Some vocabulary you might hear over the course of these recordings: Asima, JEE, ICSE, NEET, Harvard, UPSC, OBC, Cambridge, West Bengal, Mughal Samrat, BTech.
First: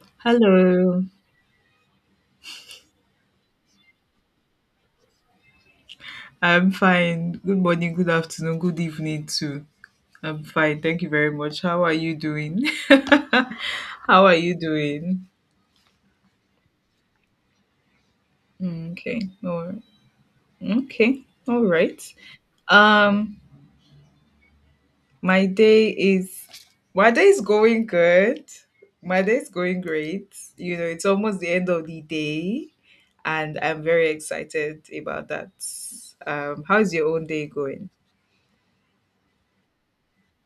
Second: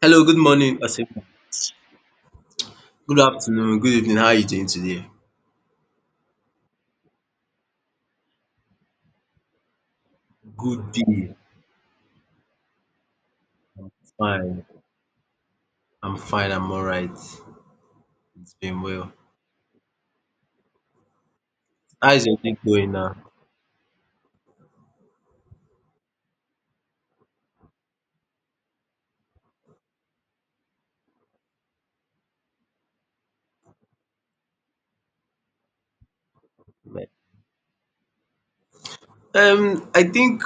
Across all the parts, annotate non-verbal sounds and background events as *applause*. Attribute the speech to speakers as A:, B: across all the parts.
A: Hello, good morning,
B: Hello.
A: Asima. Good afternoon, good evening. How are you doing today?
B: I'm fine. Good morning, good afternoon, good evening too. I'm fine.
A: Good
B: Thank you very
A: day.
B: much. How are you doing? *laughs* How are you
A: Fine.
B: doing?
A: I'm fine. I'm all right. It's been
B: Mm,
A: well.
B: okay. All right. Okay. All right.
A: How is your day going now?
B: Um my day is my day is going good. My day is going great. You know, it's almost the end of the day and I'm very excited about that. How's
A: Like,
B: your own day going?
A: I think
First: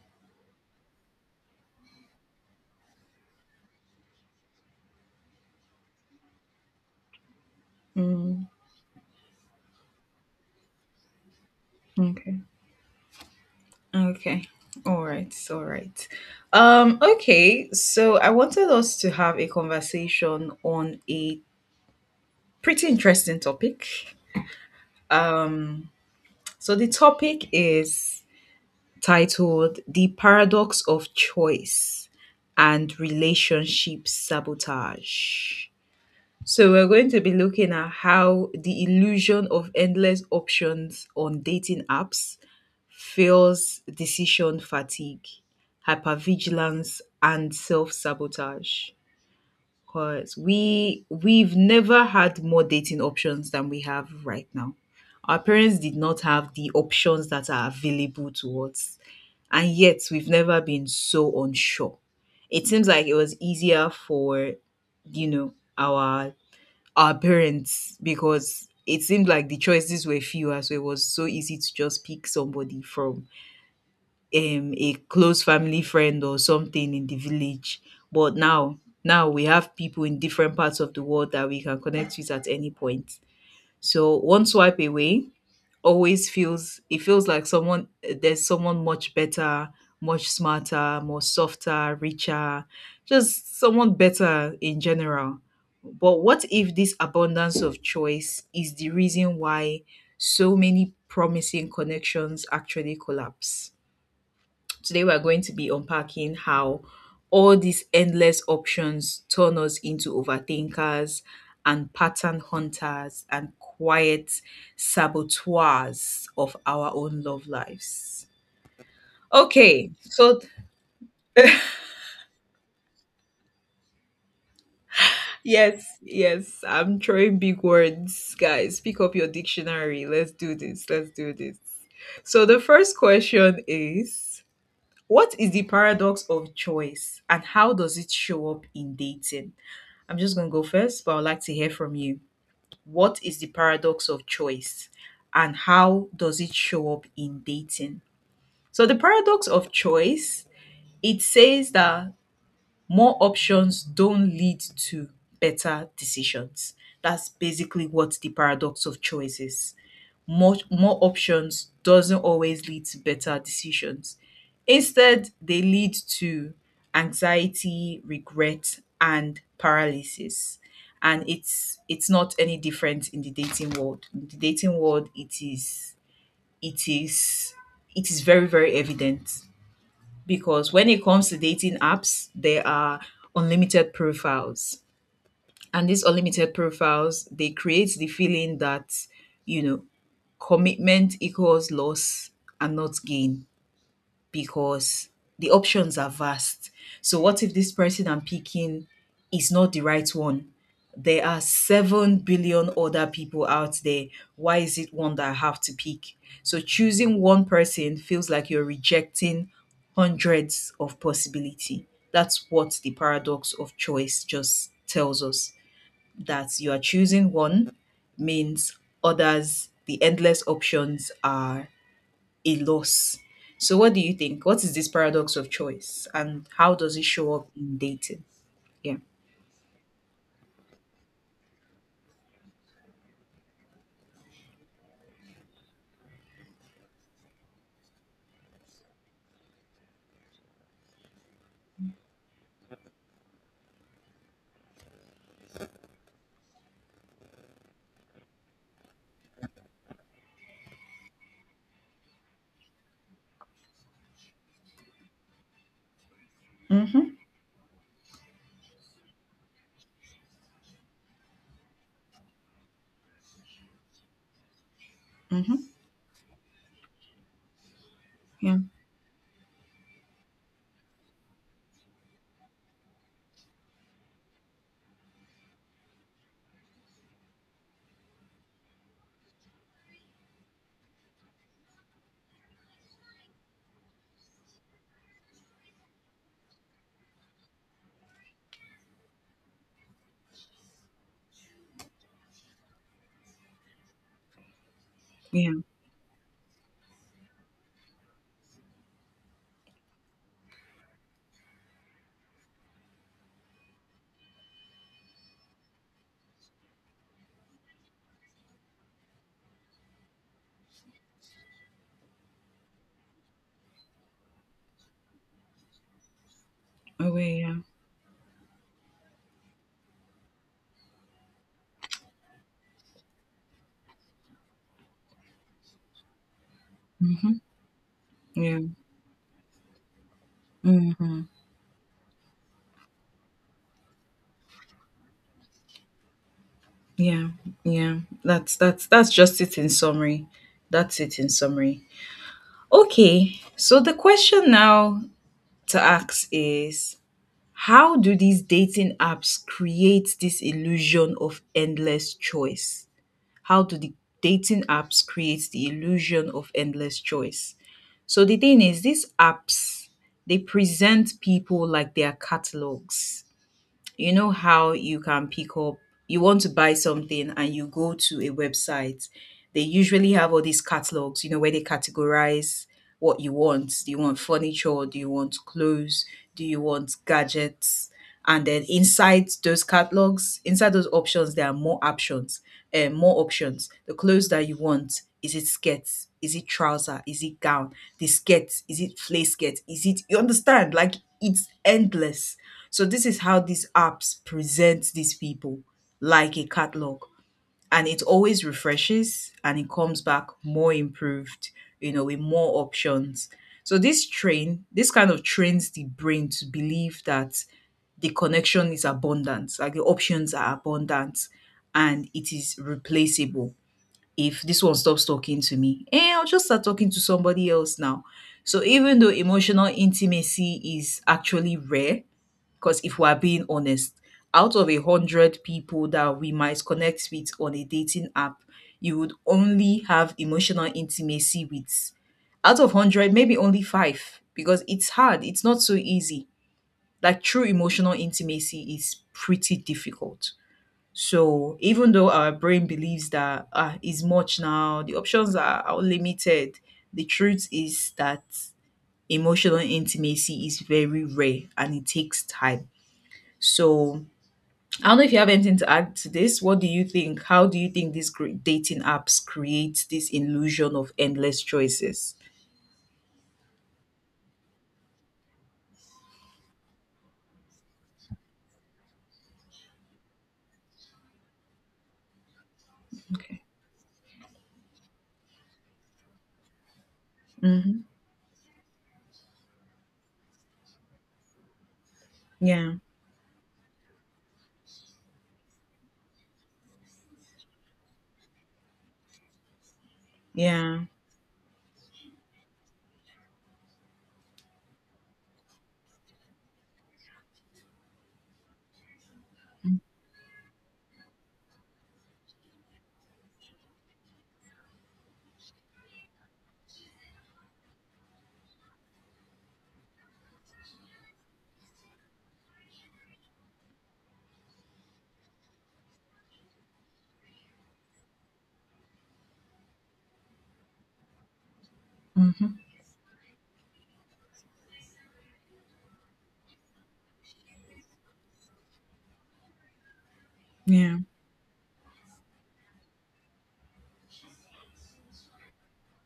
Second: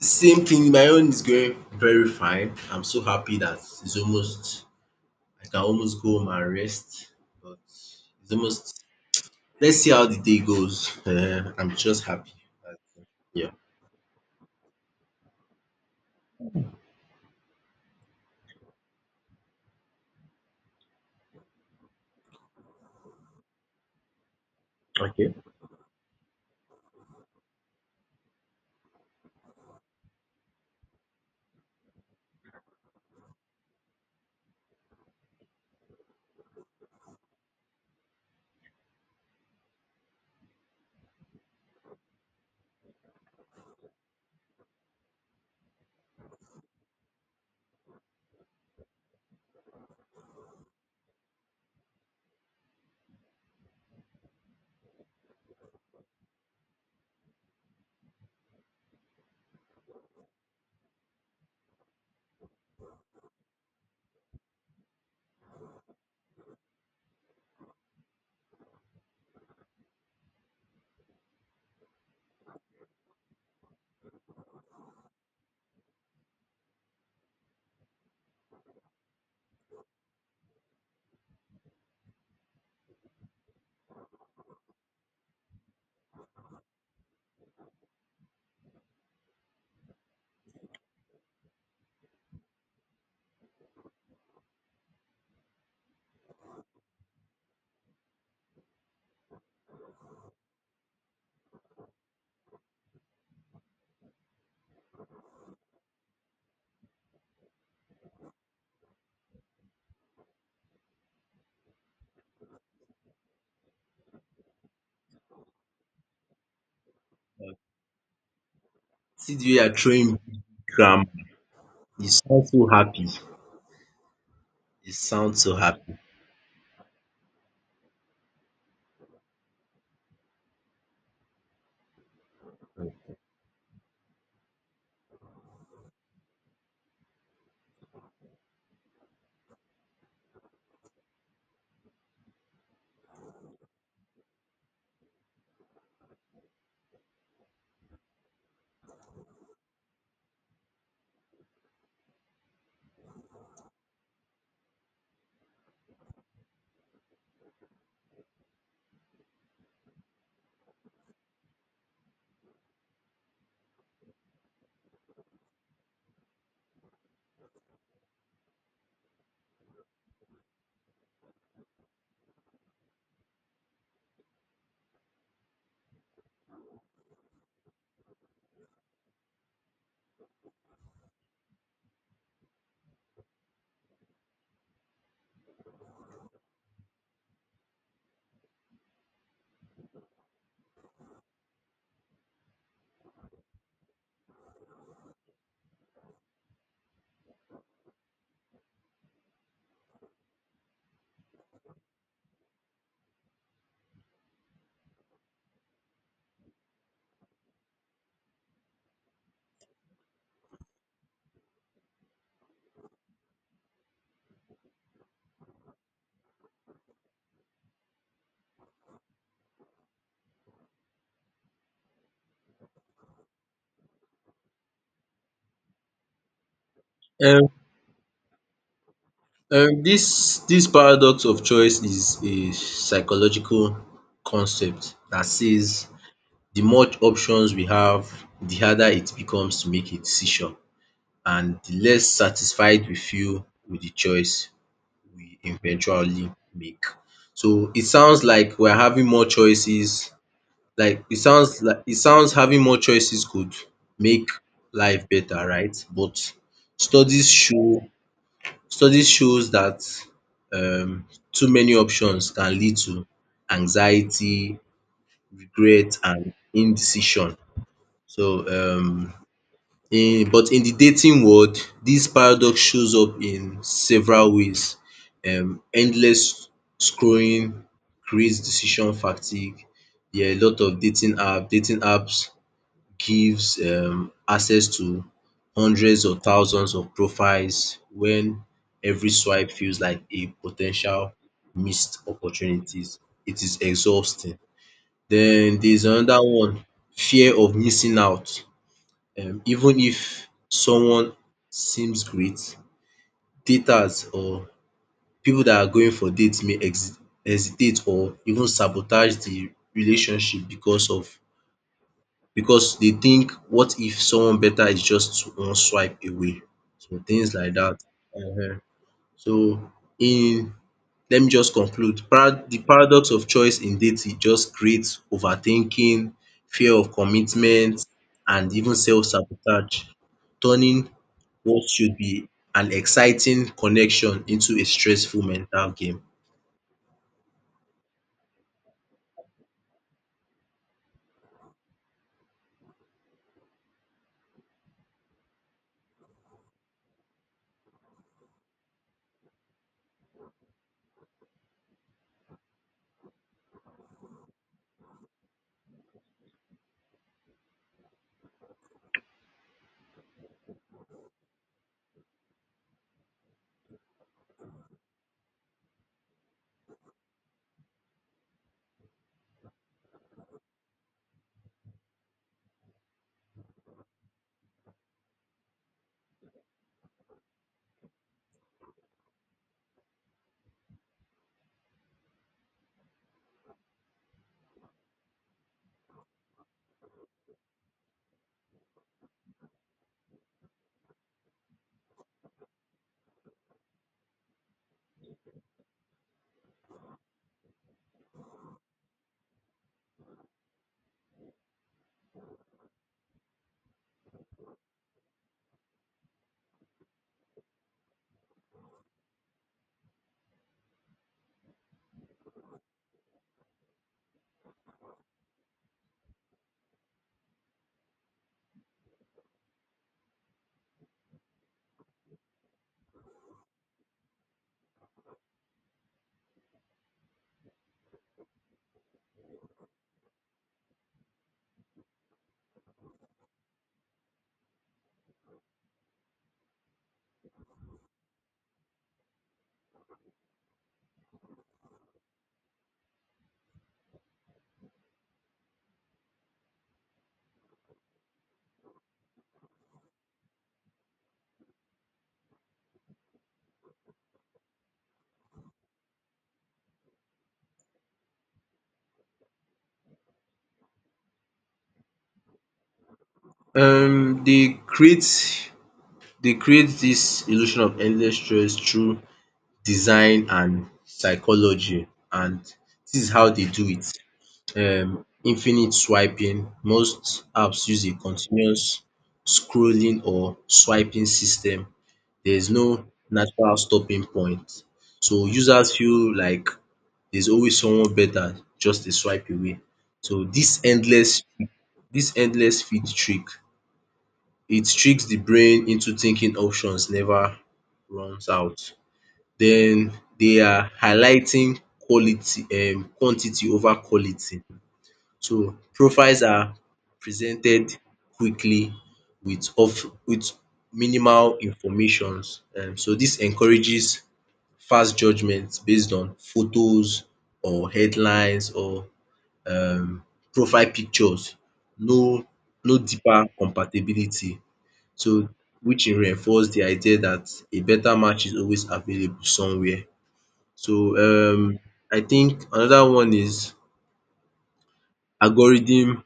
A: same thing. My own is going very fine. I'm so happy that it's almost. I can almost go home and rest. But it's
B: Mm,
A: almost. Let's see how the day goes. I'm just happy.
B: okay.
A: that- Yeah.
B: Okay. All right. All right. Okay. So I wanted us to have a conversation on a pretty interesting topic.
A: Okay.
B: Um, so the topic is titled The Paradox of Choice and Relationship Sabotage. So we're going to be looking at how the illusion of endless options on dating apps feels decision fatigue, hypervigilance, and self-sabotage. Because we've never had more dating options than we have right now. Our parents did not have the options that are available to us, and yet we've never been so unsure. It seems like it was easier for you know our our parents because it seemed like the choices were fewer, so it was so easy to just pick somebody from a close family friend or something in the village. But now we have people in different parts of the world that we can connect with at any point. So one swipe away, always feels it feels like someone there's someone much better, much smarter, more softer, richer, just someone better in general. But what if this abundance of choice is the reason why so many promising connections actually collapse? Today, we're going to be unpacking how all these endless options turn us into overthinkers and pattern hunters and quiet saboteurs of our own love lives.
A: See, you are
B: Okay,
A: throwing
B: so
A: grammar. You sound so happy. You sound so
B: yes,
A: happy.
B: yes, I'm throwing big words, guys. Pick up your dictionary. Let's do this. Let's do this. So, the first question is, what is the paradox of choice and how does it show up in dating? I'm just going to go first, but I'd like to hear from you. What is the paradox of choice and how does it show up in dating? So the paradox of choice, it says that more options don't lead to better decisions. That's basically what the paradox of choice is. More options doesn't always lead to better decisions. Instead, they lead to anxiety, regret, and paralysis. And it's not any different in the dating world. In the dating world, it is it is very very evident because when it comes to dating apps, there are unlimited profiles, and these unlimited profiles, they create the feeling that, you know, commitment equals loss and not gain, because the options are vast. So, what if this person I'm picking is not the right one? There are 7 billion other people out there. Why is it one that I have to pick? So, choosing one person feels like you're rejecting hundreds of possibility. That's what the paradox of choice just tells us, that you are choosing one means others, the endless options, are a loss. So, what do you think? What is this paradox of choice and how does it show up
A: um
B: in dating? Yeah.
A: dis paradox of choice is a psychological concept that says the more options we have, the harder it becomes to make a decision, and the less satisfied we feel with the choice we eventually make. So it sounds like we're having more choices, like it sounds having more choices could make life better, right? But
B: Mm-hmm.
A: studies show Studies shows that um too many options can lead to anxiety,
B: Mm-hmm.
A: regret, and indecision. So,
B: Yeah.
A: in but in the dating world, this paradox shows up in several ways. Endless scrolling creates decision fatigue. There are a lot of dating apps gives access to hundreds or thousands of profiles when every swipe feels like a potential missed opportunities. It is exhausting.
B: Yeah.
A: Then there's another one, fear of missing out. Even if someone seems great, daters or people that are going for dates may hesitate or even sabotage the relationship because they think, what if someone better is just one swipe away. So things
B: Away.
A: like
B: Yeah.
A: that. Ehen. So, in let me just conclude. Para the paradox of choice in dating just creates overthinking, fear of
B: Mm-hmm.
A: commitment, and
B: Yeah.
A: even self-sabotage, turning
B: Mm-hmm.
A: what should be an exciting connection into a stressful mental game.
B: Yeah. Yeah. That's just it in summary. That's it in summary. Okay. So the question now to ask is, how do these dating apps create this illusion of endless choice? How do the dating apps create the illusion of endless choice? So the thing is, these apps, they present people like their catalogs. You know, how you can pick up, you want to buy something and you go to a website. They usually have all these catalogs, you know, where they categorize what you want. Do you want furniture? Do you want clothes? Do you want gadgets? And then inside those catalogs, inside those options, there are more options, more options. The clothes that you want, is it skirt? Is it trouser? Is it gown? The skirt, is it flay skirt? Is it, you understand? Like, it's endless. So this is how these apps present these people, like a catalog. And it always refreshes and it comes back more improved, you know, with more options. So this kind of trains the brain to believe that the connection is abundant, like the options are abundant and it is replaceable. If this one stops talking to me, eh, I'll just start talking to somebody else now. So even though emotional intimacy is actually rare, because if we're being honest, out of 100 people that we might connect with on a dating app, you would only have emotional intimacy with, out of 100, maybe only five. Because it's hard, it's not so easy. Like true emotional intimacy is pretty difficult. So even though our brain believes that ah, is much now, the options are limited. The truth is that emotional intimacy is very rare and it takes time. So I don't know if you have anything to add to this. What do you think? How do you think dating apps create this illusion of endless choices?
A: Um they create they create this illusion of endless stress through design and psychology, and this is how
B: Okay.
A: they do it. Infinite swiping. Most apps
B: Mm-hmm.
A: use a continuous scrolling or swiping system. There is
B: Yeah.
A: no natural stopping point. So users feel like there's always someone better just a swipe away. So this
B: Yeah.
A: endless this endless feed trick, it tricks the brain into thinking options never runs out. Then they are highlighting quality quantity over quality. So profiles are presented quickly with minimal informations. So this encourages fast judgments based on photos or headlines or um profile pictures. No
B: Mm-hmm.
A: no deeper compatibility. So which e reinforce the idea that a better match is always available somewhere. So,
B: Yeah.
A: I think another one is algorithm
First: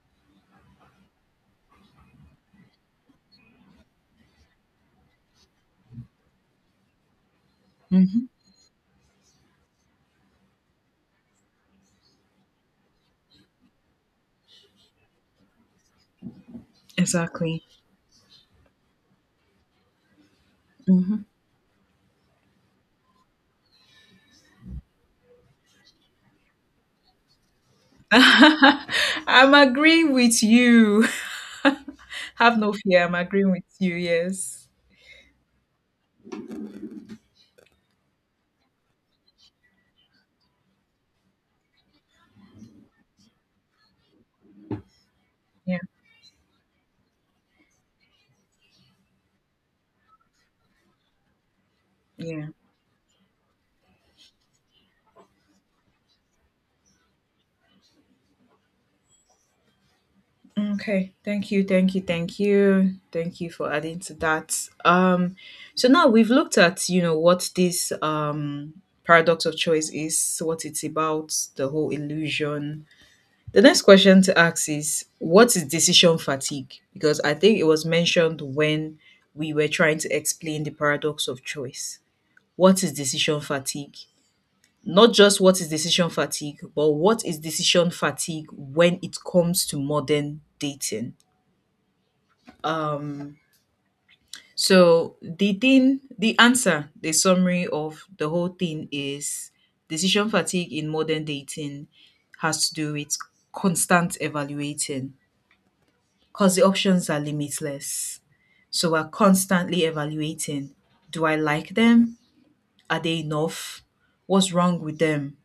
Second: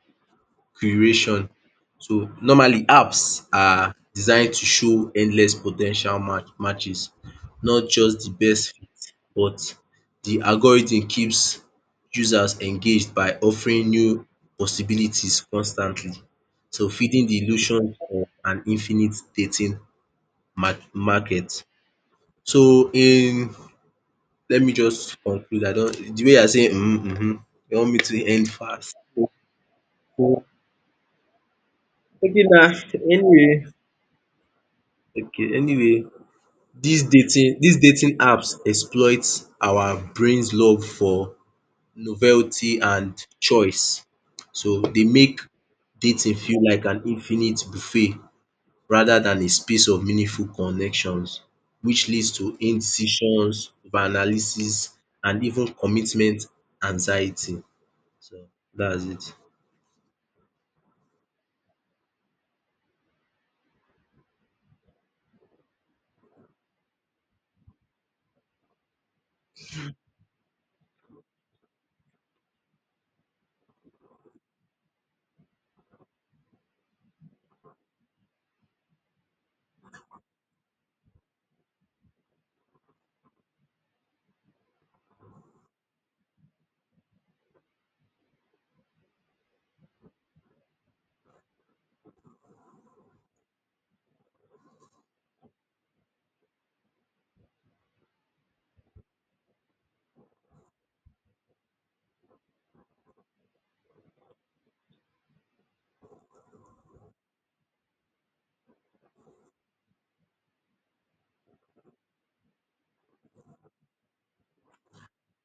A: curation. So normally, apps are designed to show endless potential matches, not
B: Mm-hmm.
A: just the best fit, but the algorithm keeps users engaged by offering new possibilities constantly. So feeding the
B: Exactly.
A: illusion of an infinite dating mar
B: Mm-hmm.
A: market. So, in let me just conclude. I don't. The way you are saying you want me to end
B: *laughs*
A: fast.
B: I'm agreeing with
A: Okay
B: you. *laughs* Have
A: na
B: no fear. I'm
A: anyway
B: agreeing with you. Yes.
A: Okay, anyway, these dating apps exploit our brain's love for novelty and choice. So they make
B: Yeah.
A: dating feel like an infinite buffet rather than a space of meaningful connections, which leads
B: Yeah.
A: to indecisions, over analysis, and even commitment anxiety. So that's it.
B: Okay, thank you, thank you, thank you, thank you for adding to that. So now we've looked at, you know, what this paradox of choice is, what it's about, the whole illusion. The next question to ask is, what is decision fatigue? Because I think it was mentioned when we were trying to explain the paradox of choice. What is decision fatigue? Not just what is decision fatigue, but what is decision fatigue when it comes to modern dating? Um, so the thing, the answer, the summary of the whole thing is, decision fatigue in modern dating has to do with constant evaluating, because the options are limitless. So we're constantly evaluating. Do I like them? Are they enough? What's wrong with them?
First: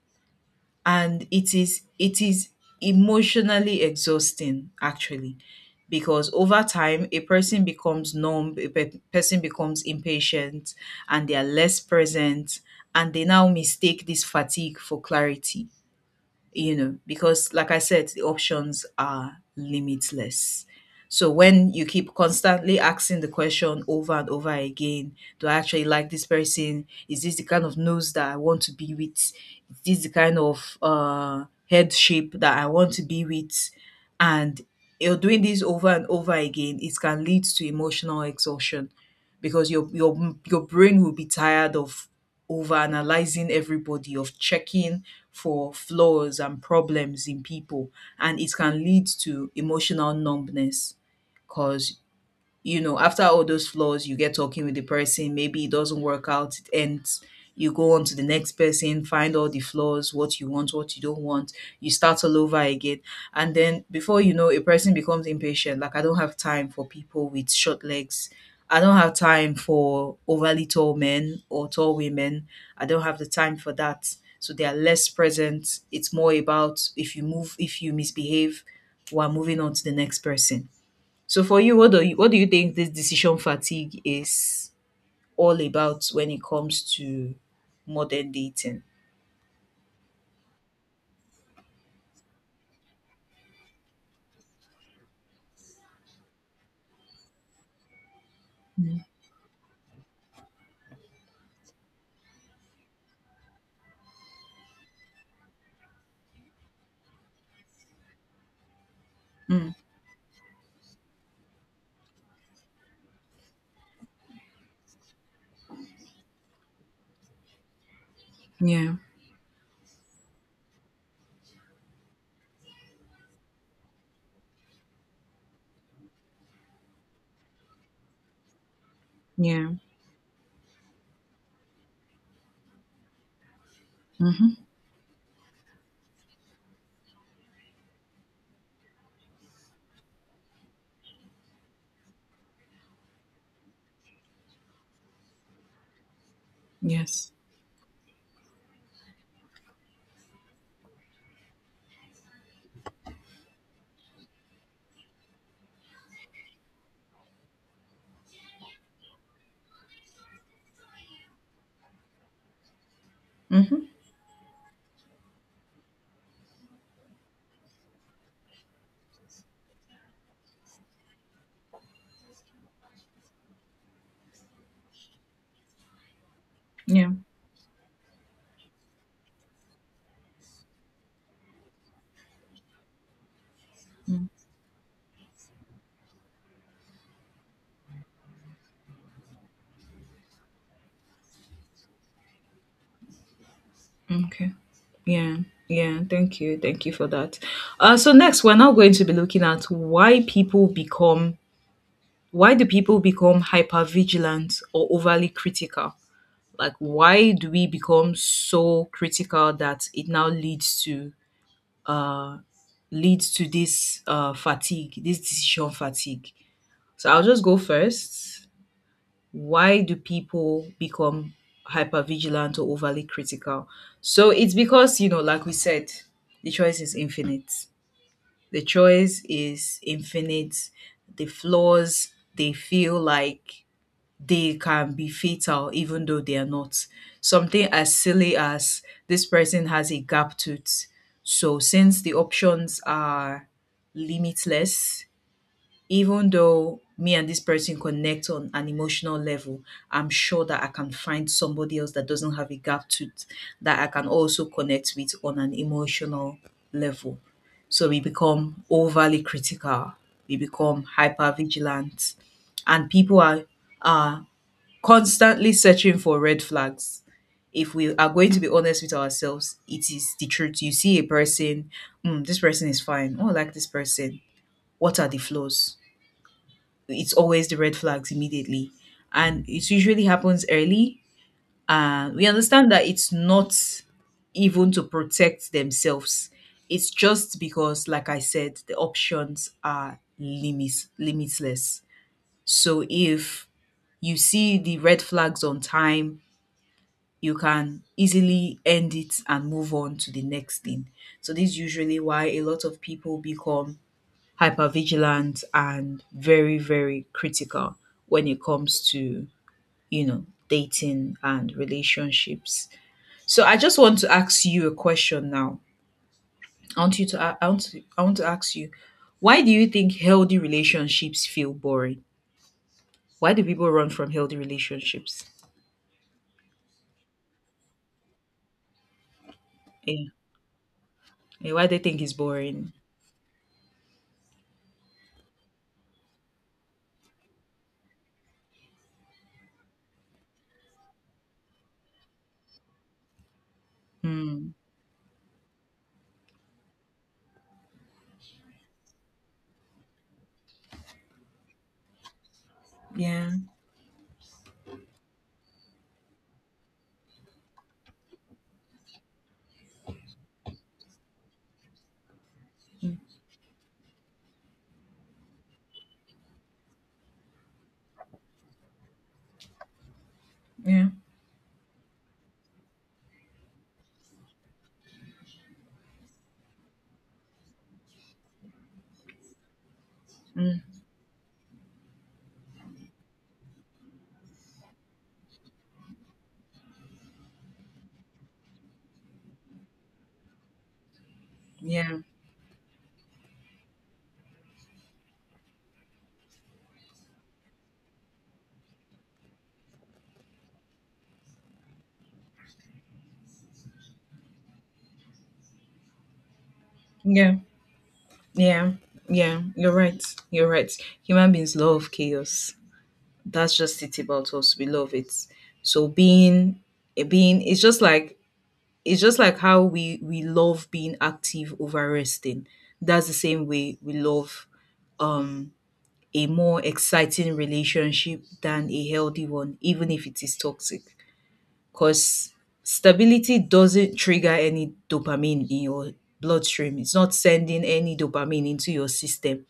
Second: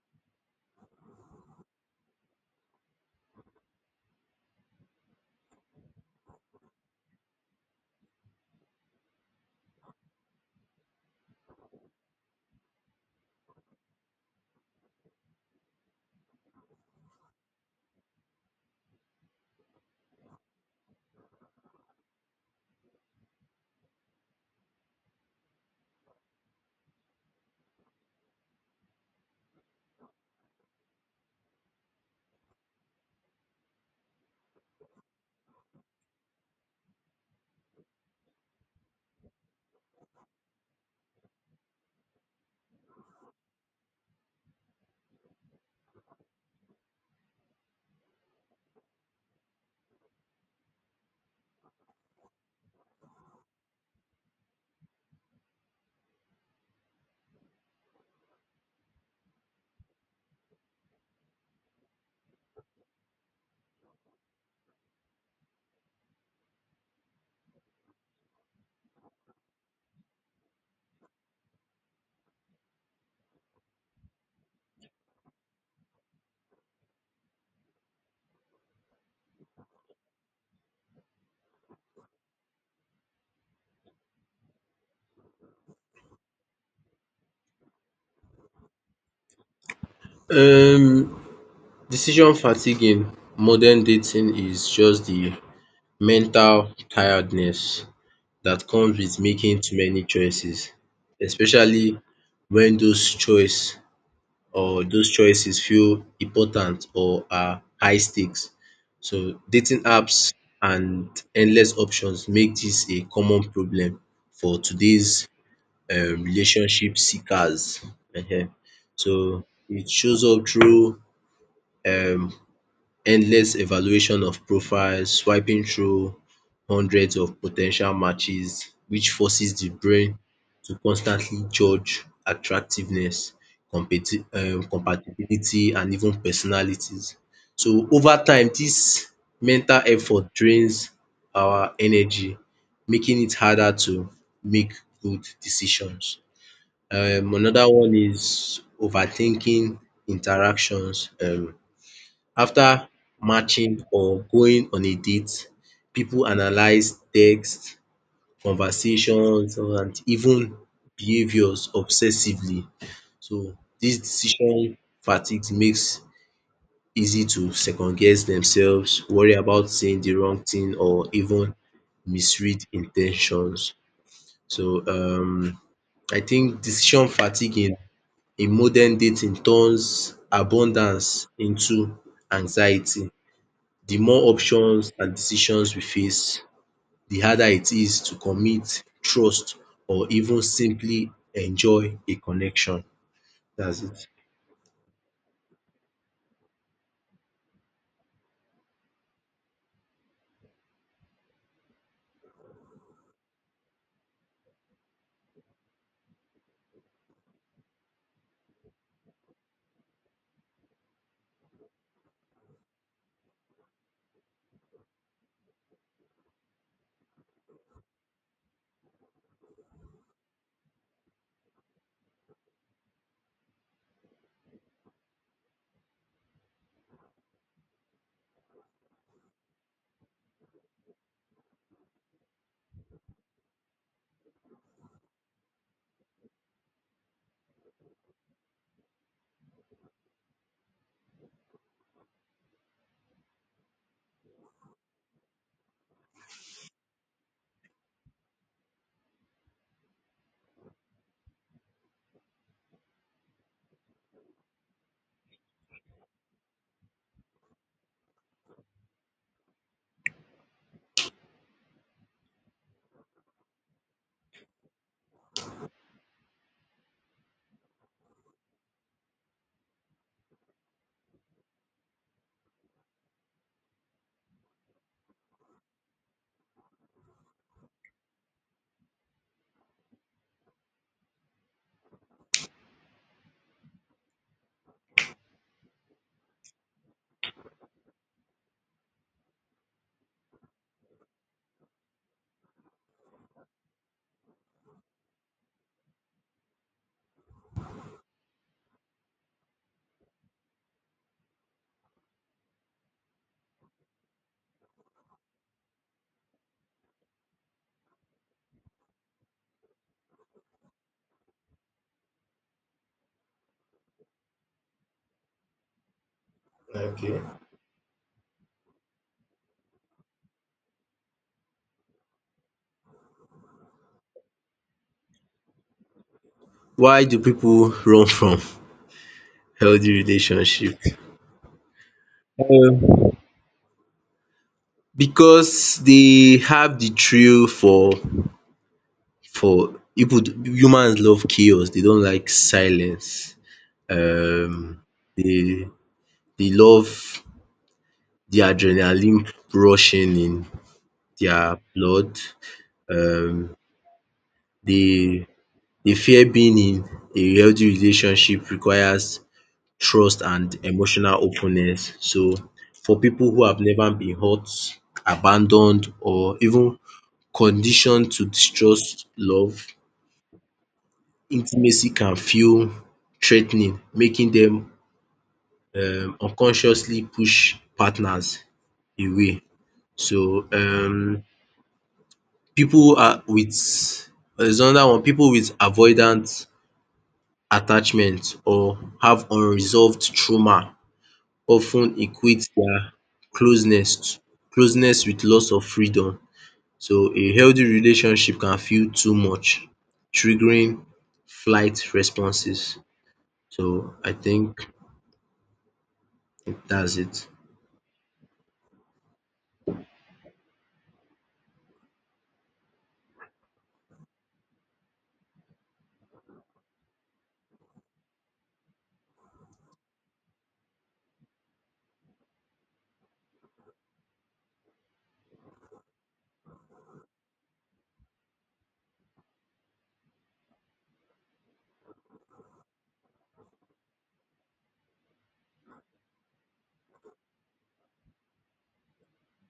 B: And it is emotionally exhausting, actually, because over time a person becomes numb, person becomes impatient and they are less present, and they now mistake this fatigue for clarity, you know, because like I said, the options are limitless. So when you keep constantly asking the question over and over again, do I actually like this person? Is this the kind of nose that I want to be with? Is this the kind of head shape that I want to be with? And you're doing this over and over again, it can lead to emotional exhaustion because your brain will be tired of over analyzing everybody, of checking for flaws and problems in people, and it can lead to emotional numbness because, you know, after all those flaws, you get talking with the person, maybe it doesn't work out, it ends. You go on to the next person, find all the flaws, what you want, what you don't want. You start all over again. And then before you know, a person becomes impatient. Like, I don't have time for people with short legs. I don't have time for overly tall men or tall women. I don't have the time for that. So they are less present. It's more about, if you move, if you misbehave, we're moving on to the next person. So for you, what do you, what do you think this decision fatigue is all about when it comes to modern dating?
A: Um, decision fatigue in modern dating is just the mental tiredness that comes
B: Mm.
A: with making too many choices, especially when those choices feel important or are high stakes. So
B: Mm.
A: dating apps and endless options make this a common problem for today's relationship seekers. um
B: Yeah.
A: So it shows up through um endless evaluation of profiles, swiping through hundreds of potential matches, which forces the
B: Yeah.
A: brain to constantly judge attractiveness, competi um
B: Mm-hmm.
A: compatibility and even personalities. So over time, this mental effort drains our energy, making it harder to make good decisions.
B: Yes.
A: Another one is overthinking interactions. After matching or going on a date, people analyze text, conversations, and even behaviours obsessively. So
B: Mm-hmm.
A: dis decision fatigue makes easy to second guess themselves, worry about saying the wrong thing, or even misread intentions. So I think decision
B: Yeah.
A: fatigue in modern dating turns abundance into anxiety. The more options and decisions we face, the harder it is to commit, trust, or even simply enjoy a connection. That's it.
B: Okay. Yeah. Yeah. Thank you. Thank you for that. So next, we're now going to be looking at why people become, why do people become hyper vigilant or overly critical? Like, why do we become so critical that it now leads to uh, leads to this fatigue, this decision fatigue. So I'll just go first. Why do people become hypervigilant or overly critical? So it's because, you know, like we said, the choice is infinite. The choice is infinite. The flaws, they feel like they can be fatal even though they are not. Something as silly as, this person has a gap tooth. So, since the options are limitless, even though me and this person connect on an emotional level, I'm sure that I can find somebody else that doesn't have a gap tooth that I can also connect with on an emotional level. So we become overly critical, we become hyper vigilant, and people are constantly searching for red flags. If we are going to be honest with ourselves, it is the truth. You see a person, mm, this person is fine. Oh, I like this person. What are the flaws? It's always the red flags immediately. And it usually happens early. We understand that it's not even to protect themselves. It's just because, like I said, the options are limitless. So if you see the red flags on time, you can easily end it and move on to the next thing. So this is usually why a lot of people become hypervigilant and very, very critical when it comes to, dating and relationships. So I just want to ask you a question now. I want you to
A: Okay.
B: I want to, I want to ask you, why do you think healthy relationships feel boring? Why do people run from healthy relationships?
A: Why do people run from *laughs* healthy
B: Yeah.
A: relationship?
B: Yeah, why they think it's boring?
A: Um because they have the thrill for people humans love chaos. They don't like silence.
B: Hmm.
A: Um they They love the adrenaline rushing in their blood.
B: Yeah.
A: um They they fear being in a healthy relationship requires trust and emotional openness. So for people who have never been hurt, abandoned, or even conditioned to distrust love,
B: Yeah.
A: intimacy can feel threatening, making them unconsciously push partners away. So
B: Mm,
A: um people are with there's another one, people with avoidant attachment or have unresolved trauma
B: yeah,
A: often equate their closeness closeness with loss of freedom. So a healthy relationship can feel too much, triggering flight responses. So I think that's it.
B: yeah, yeah, yeah. You're right. You're right. Human beings love chaos. That's just it about us. We love it. So being it's just like how we love being active over resting. That's the same way we love um a more exciting relationship than a healthy one, even if it is toxic. Because stability doesn't trigger any dopamine in your bloodstream. It's not sending any dopamine into your system.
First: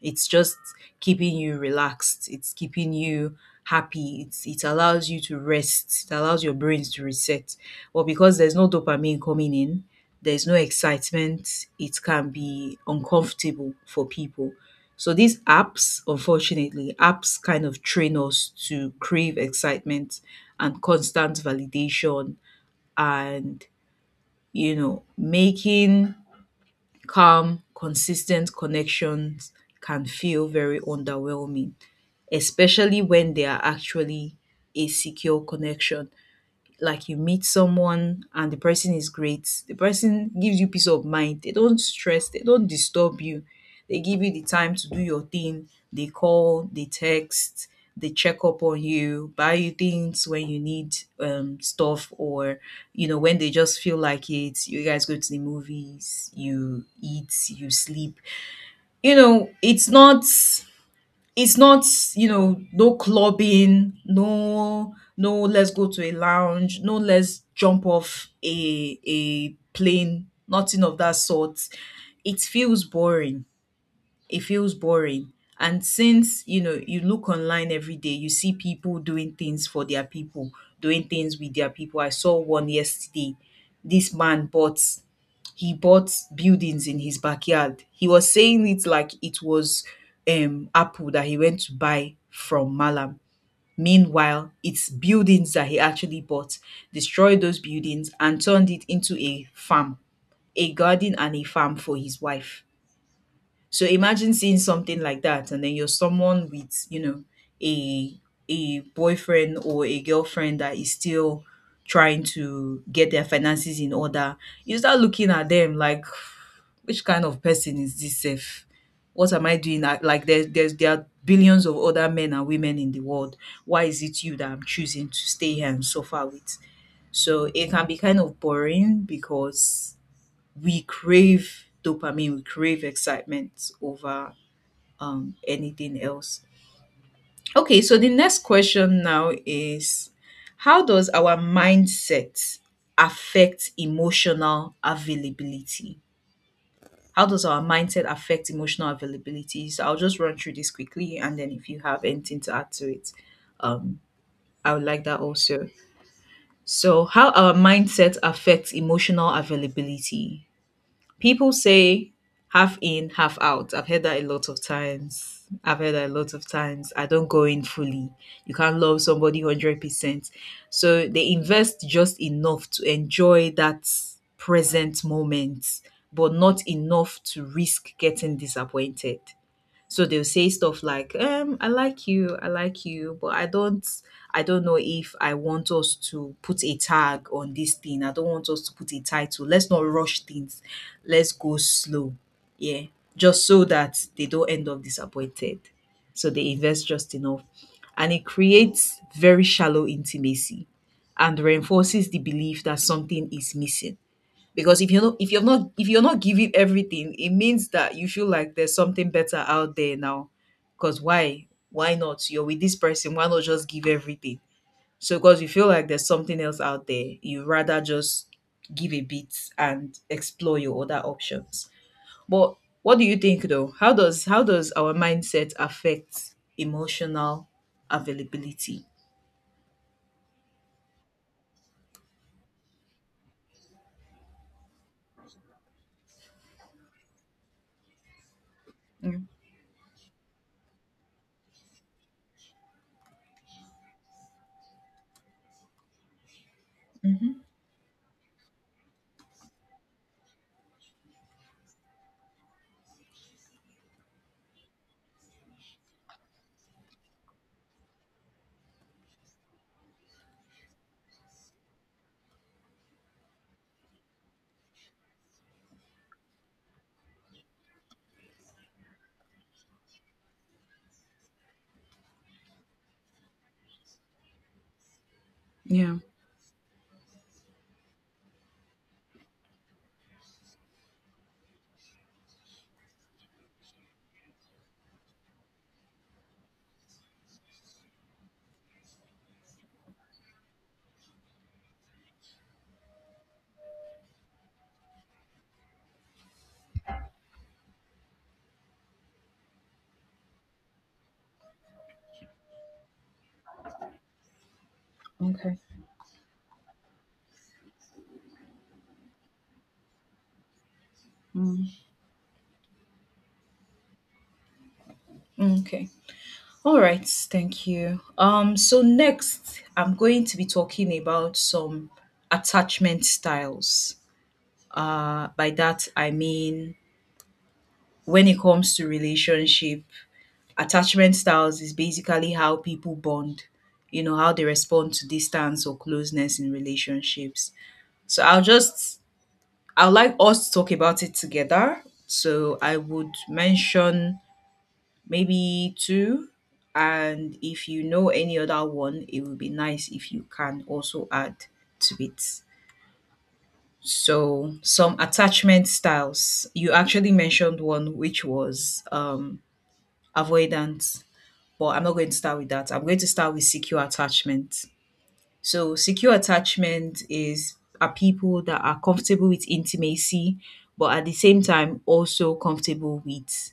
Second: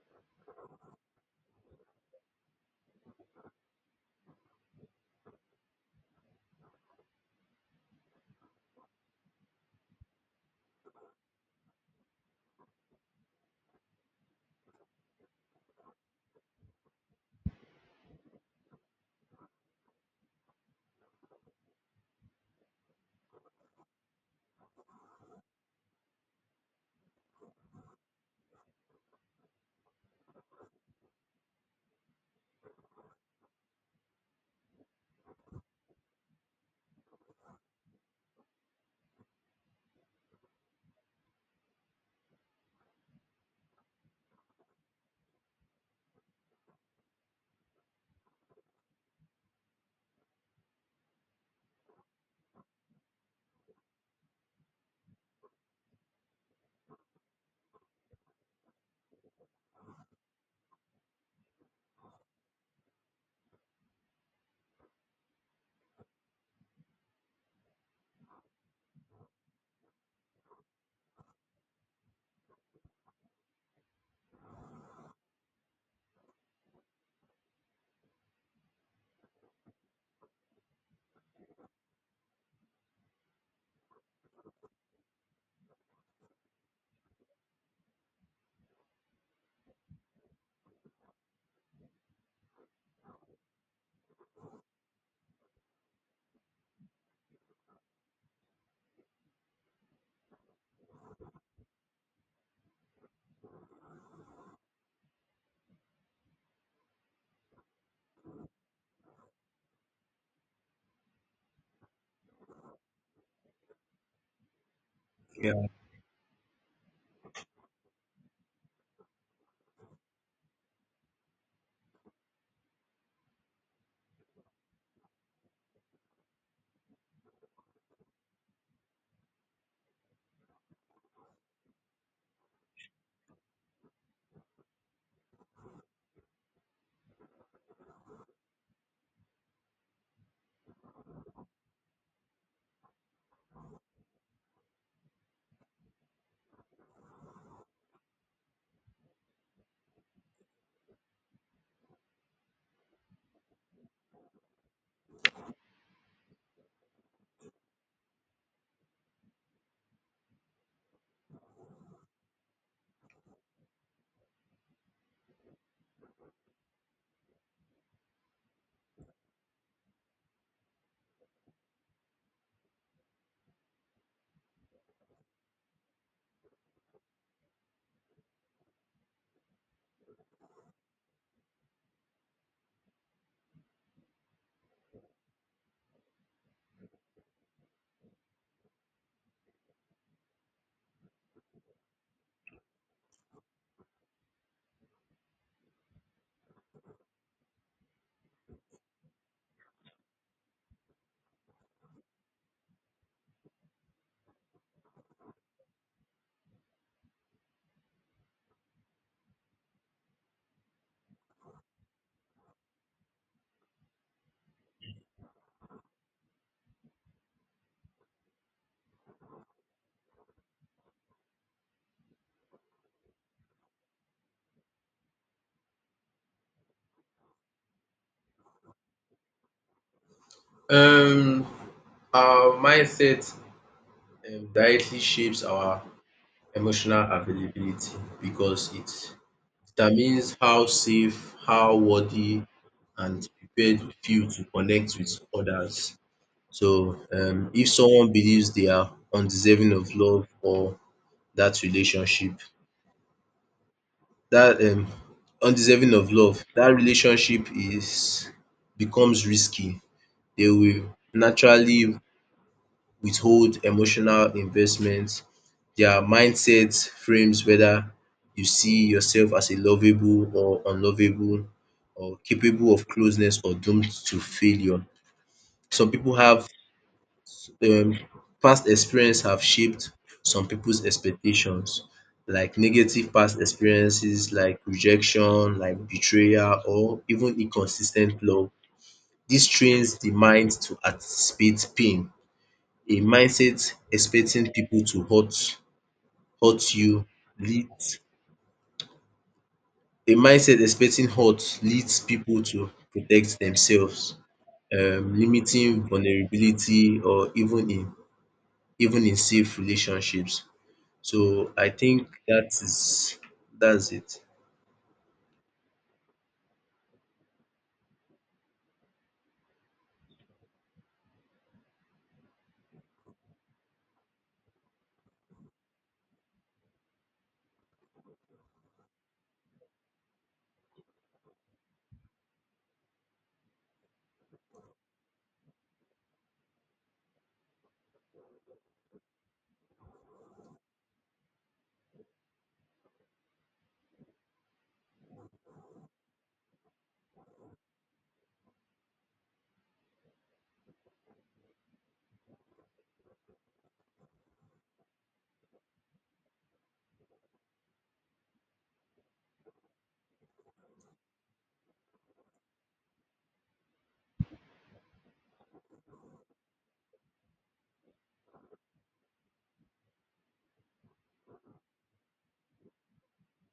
B: It's just keeping you relaxed. It's keeping you happy. It allows you to rest. It allows your brains to reset. But because there's no dopamine coming in, there's no excitement, it can be uncomfortable for people. So these apps, unfortunately, apps kind of train us to crave excitement and constant validation and making calm, consistent connections can feel very underwhelming, especially when they are actually a secure connection like you meet someone and the person is great. The person gives you peace of mind. They don't stress, they don't disturb you. They give you the time to do your thing. They call, they text, they check up on you, buy you things when you need stuff or when they just feel like it. You guys go to the movies, you eat, you sleep. You know, it's not, no clubbing, no let's go to a lounge, no let's jump off a plane, nothing of that sort. It feels boring. It feels boring. And since, you know, you look online every day, you see people doing things for their people, doing things with their people. I saw one yesterday. This man bought he bought buildings in his backyard. He was saying it like it was apple that he went to buy from Malam. Meanwhile, it's buildings that he actually bought, destroyed those buildings and turned it into a farm, a garden and a farm for his wife. So imagine seeing something like that, and then you're someone with, you know, a boyfriend or a girlfriend that is still trying to get their finances in order. You start looking at
A: Yeah.
B: them like, which kind of person is this? If what am I doing? Like there are billions of other men and women in the world. Why is it you that I'm choosing to stay here and suffer with? So it can be kind of boring because we crave dopamine, we crave excitement over anything else. Okay, so the next question now is how does our mindset affect emotional availability? How does our mindset affect emotional availability? So I'll just run through this quickly and then if you have anything to add to it, um, I would like that also. So, how our mindset affects emotional availability. People say half in, half out. I've heard that a lot of times. I've heard that a lot of times. I don't go in fully. You can't love somebody 100%. So they invest just enough to enjoy that present moment, but not enough to risk getting disappointed. So they'll say stuff like I like you, I like you, but I don't know if I want us to put a tag on this thing. I don't want us to put a title. Let's not rush things, let's go slow, yeah, just so that they don't end up disappointed. So they invest just enough, and it creates very shallow intimacy and reinforces the belief that something is missing. Because if you're not, if you're not giving everything, it means that you feel like there's something better out there now. Because why not? You're with this person, why not just give everything? So because you feel like there's something else out there, you rather just give a bit and explore your other options. But what do you think, though? How does our mindset affect emotional availability?
A: Um, our mindset directly shapes our emotional availability because it
B: Mm.
A: determines how safe, how worthy, and prepared you feel to connect with others. So if someone believes they are undeserving of love or dat relationship, dat undeserving of love, dat relationship is becomes risky. They will naturally withhold emotional investment. Their mindset frames whether you see yourself as a lovable or unlovable, or capable of closeness or doomed to failure. Some
B: Yeah.
A: people have um, past experience have shaped some people's expectations, like negative past experiences, like rejection, like betrayal, or even inconsistent love. This trains the mind to anticipate pain. A mindset expecting people to hurt you leads. A mindset expecting hurt leads people to protect themselves,
B: Okay.
A: limiting vulnerability, or even in even in safe relationships. So I think that's it.
B: Okay. All right, thank you. So next, I'm going to be talking about some attachment styles. By that, I mean when it comes to relationship, attachment styles is basically how people bond, you know, how they respond to distance or closeness in relationships. So I'd like us to talk about it together. So I would mention maybe two. And if you know any other one, it would be nice if you can also add to it. So, some attachment styles. You actually mentioned one, which was avoidance, but I'm not going to start with that. I'm going to start with secure attachment. So secure attachment is are people that are comfortable with intimacy, but at the same time also comfortable with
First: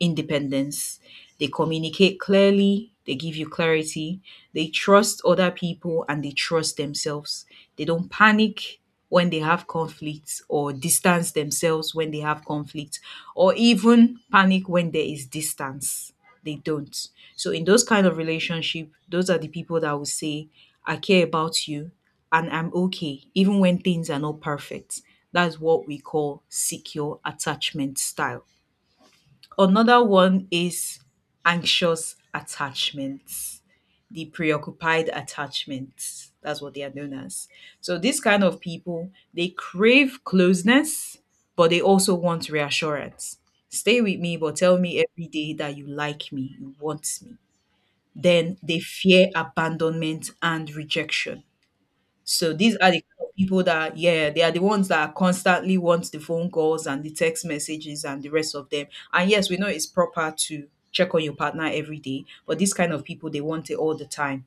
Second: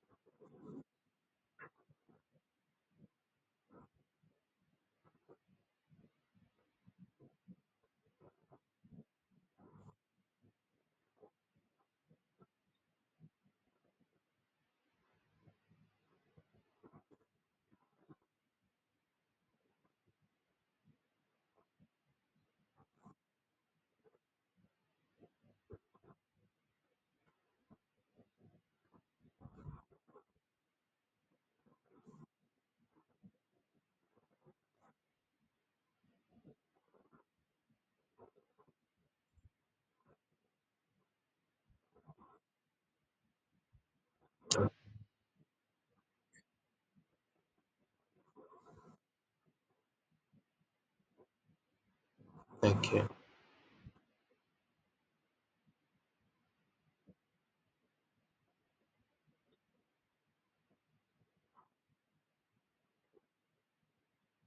B: independence. They communicate clearly, they give you clarity, they trust other people and they trust themselves. They don't panic when they have conflicts or distance themselves when they have conflict or even panic when there is distance, they don't. So in those kind of relationship, those are the people that will say, I care about you and I'm okay, even when things are not perfect. That's what we call secure attachment style. Another one is anxious attachments, the preoccupied attachments. That's what they are known as. So these kind of people, they crave closeness, but they also want reassurance. Stay with me, but tell me every day that you like me, you want me. Then they fear abandonment and rejection. So these are
A: Thank
B: the
A: you.
B: kind of people that, yeah, they are the ones that constantly want the phone calls and the text messages and the rest of them. And yes, we know it's proper to check on your partner every day, but these kind of people, they want it all the time.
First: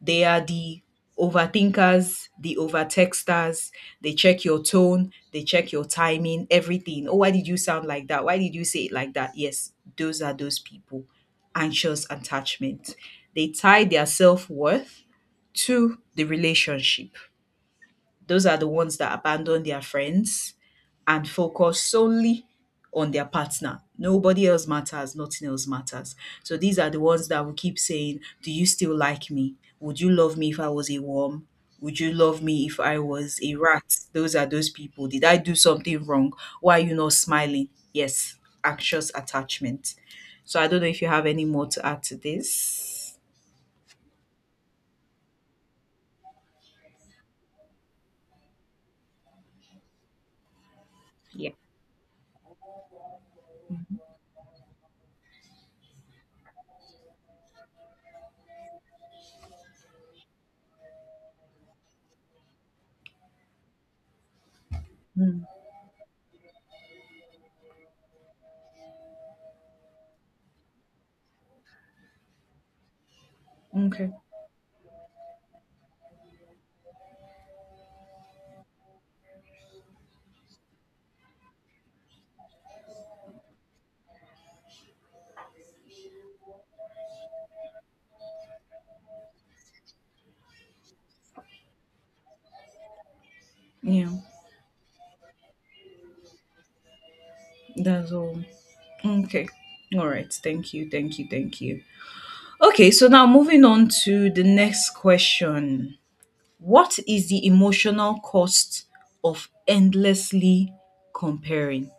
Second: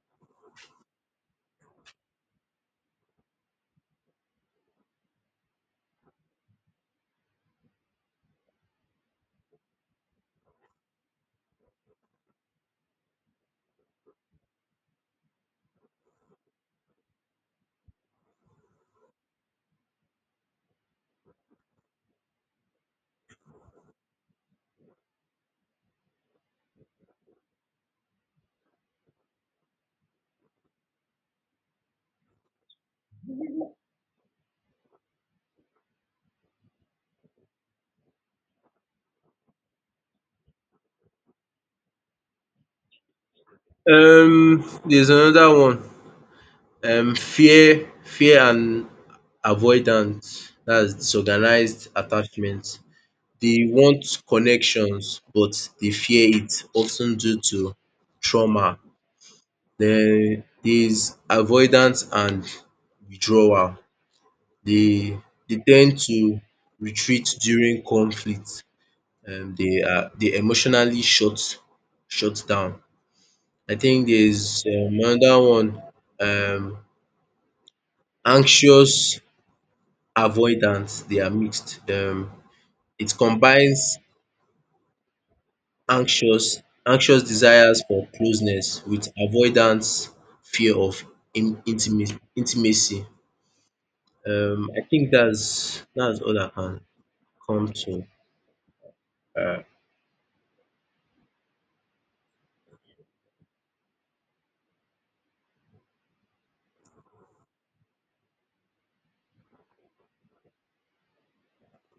B: They are the overthinkers, the overtexters. They check your tone, they check your timing, everything. Oh, why did you sound like that? Why did you say it like that? Yes, those are those people. Anxious attachment. They tie their self worth to the relationship. Those are the ones that abandon their friends and focus solely on their partner. Nobody else matters, nothing else matters. So these are the ones that will keep saying, do you still like me? Would you love me if I was a worm? Would you love me if I was a rat? Those are those people. Did I do something wrong? Why are you not smiling? Yes, anxious attachment. So I don't know if you have any more to add to this.
A: There's another one. Fear and avoidance. That's
B: Yeah.
A: disorganized attachment. They want connections, but they fear it, often due to trauma. Then there's avoidance and withdrawal. They
B: Mm,
A: they tend to retreat during conflict. They emotionally shut down. I think
B: okay.
A: there's another one. Um, anxious avoidance. They are mixed. It combines anxious desires for closeness with avoidance, fear of in intimate intimacy.
B: Yeah,
A: I think that's all I can come to.
B: that's all. Okay. All right. Thank you. Thank you. Thank you. Okay. So now moving on to the next question. What is the emotional cost of endlessly comparing?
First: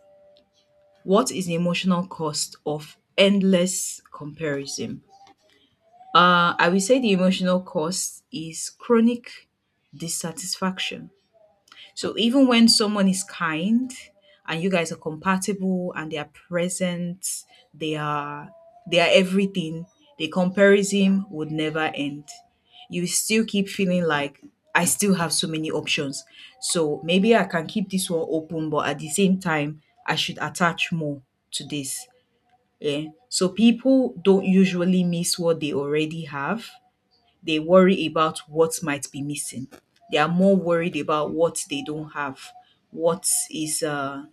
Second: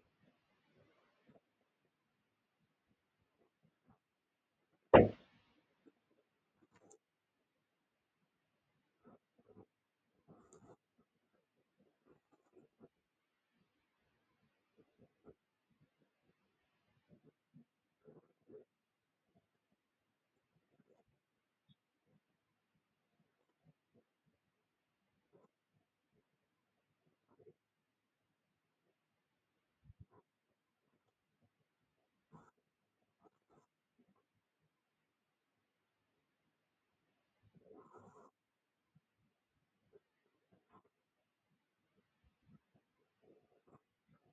B: What is the emotional cost of endless comparison? I will say the emotional cost is chronic dissatisfaction. So even when someone is kind and you guys are compatible and they are present, they are they are everything, the comparison would never end. You still keep feeling like I still have so many options. So maybe I can keep this one open, but at the same time, I should attach more to this. Yeah. So people don't usually miss what they already have, they worry about what might be missing. They are more worried about what they don't have, what is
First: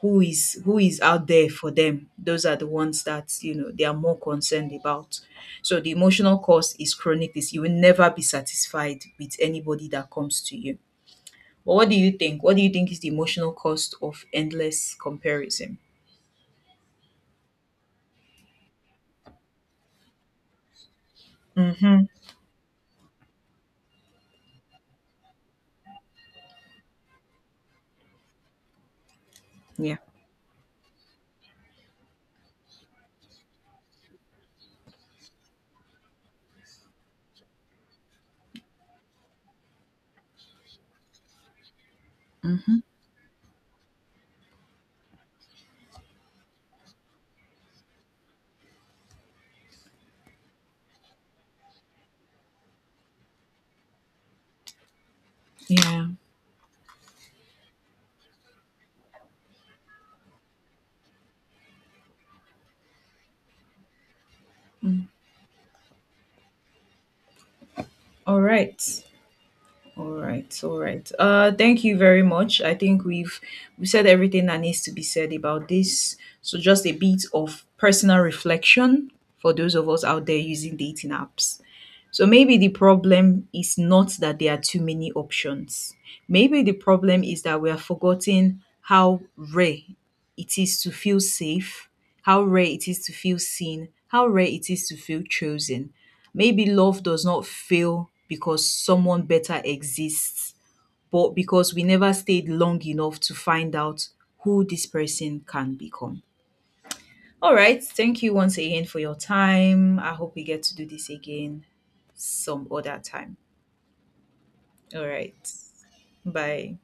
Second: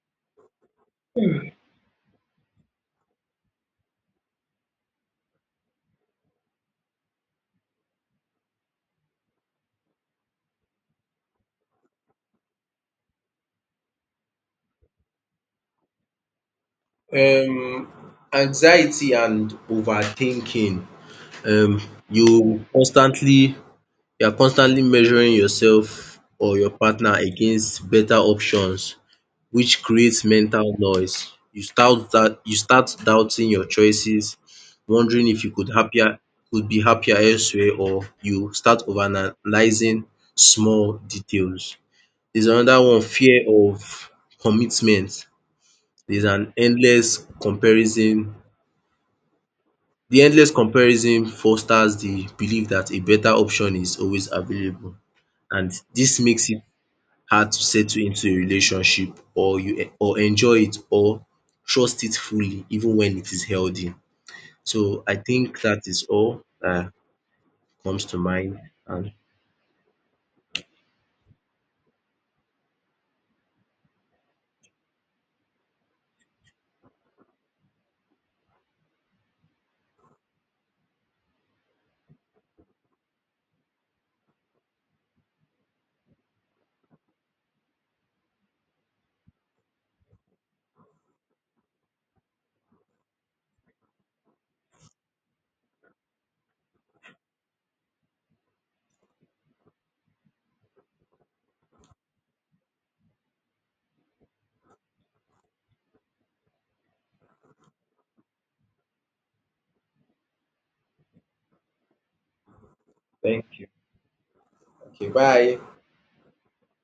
B: who is, who is out there for them. Those are the ones that, you know, they are more concerned about. So the emotional cost is chronic. This you will never be satisfied with anybody that comes to you. But what do you think? What do you think is the emotional cost of endless comparison?
A: Um anxiety and overthinking. Um
B: Mm-hmm.
A: you constantly you are constantly measuring yourself or your partner against better options, which
B: Yeah.
A: creates mental noise. You start doubting your choices, wondering if you could be happier elsewhere, or you start overanalyzing small details. There's
B: Mm-hmm.
A: another one, fear of commitment. There's an endless comparison. The endless comparison fosters the belief that a better option is always available, and
B: Yeah.
A: this makes it hard to settle into a relationship, or enjoy it, or trust it fully, even when it is healthy. So I think that is all that comes to
B: All
A: mind,
B: right.
A: and
B: All right, all right. Thank you very much. I think we said everything that needs to be said about this. So just a bit of personal reflection for those of us out there using dating apps. So maybe the problem is not that there are too many options. Maybe the problem is that we are forgetting how rare it is to feel safe, how rare it is to feel seen, how rare it is to feel chosen. Maybe love does not fail because someone better exists, but because we never stayed long enough to find out who this person can become. All right. Thank you once again for your time. I hope we get to do this again some other time.
A: thank you.
B: All
A: Okay,
B: right.
A: bye.
B: Bye.